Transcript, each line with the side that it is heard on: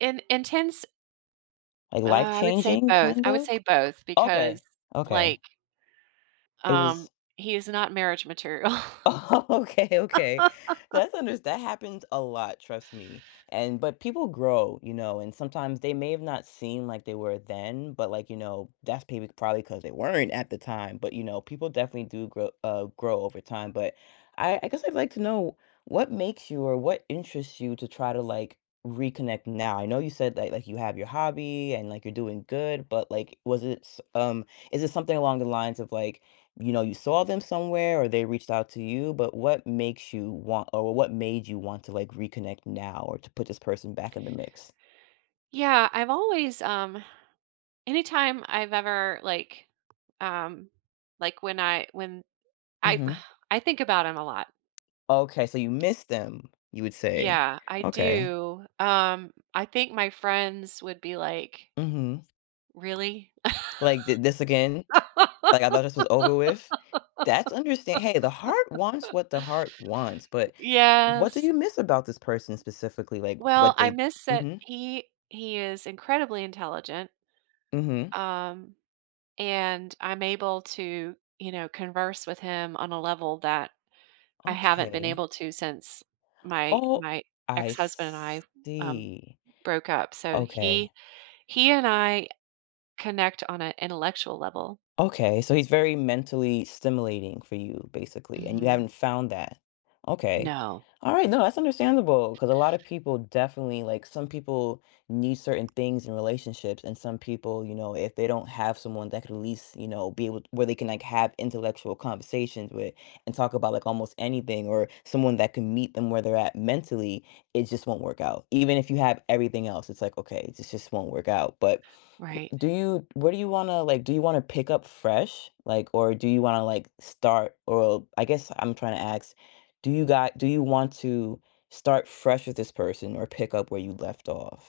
right: In intense
left: A life
right: I would say
left: changing,
right: both
left: kind
right: I would
left: of?
right: say both,
left: Okay,
right: because,
left: okay.
right: like
left: It
right: Um,
left: was
right: he is not marriage material.
left: Oh, okay, okay, that's unders that happens a lot, trust me, and but people grow, you know, and sometimes they may have not seem like they were then, but, like, you know, that's maybe probably 'cause they weren't at the time but, you know, people definitely do grow uh, grow over time, but I I guess I'd like to know what makes you, or what interests you to try to, like, reconnect now? I know you said that, like like, you have your hobby, and, like, you're doing good, but, like, was it s um, is it something along the lines of, like, you know, you saw them somewhere, or they reached out to you, but what makes you want or what made you want to, like, reconnect now, or to put this person back in the mix?
right: Yeah, I've always, um anytime I've ever, like, um, like, when I when I
left: Mhm.
right: I think about him a lot.
left: Okay, so you missed them, you would say,
right: Yeah, I
left: okay.
right: do, um, I think my friends would be, like
left: Mhm.
right: "Really?"
left: Like, "Thi this again?" like, "I thought this was over with?" That's understa hey, the heart wants what the heart wants, but
right: Y
left: what do
right: yes.
left: you miss about this person specifically? Like,
right: Well,
left: what
right: I
left: they'd
right: miss that
left: mhm.
right: he he is incredibly intelligent
left: Mhm.
right: um, and I'm able to, you know, converse with him on a level that I haven't been
left: Okay.
right: able to since my
left: Oh,
right: my
left: I
right: ex-husband and I, um,
left: see,
right: broke up, so,
left: okay.
right: he he and I connect on a intellectual level.
left: Okay, so he's very mentally stimulating for you, basically, and you
right: Mhm.
left: haven't found that, okay,
right: No.
left: alright, no, that's understandable, 'cause a lot of people definitely like, some people need certain things in relationships, and some people, you know, if they don't have someone that could at least, you know, be able to where they can, like, have intellectual conversations with, and talk about, like, almost anything, or someone that can meet them where they're at mentally, it just won't work out. Even if you have everything else, it's like, "Okay, this just won't work out." But,
right: Right.
left: do you what do you wanna, like, do you wanna pick up fresh, like, or do you wanna, like, start, or I guess I'm trying to ask, do you got do you want to start fresh with this person, or pick up where you'd left off?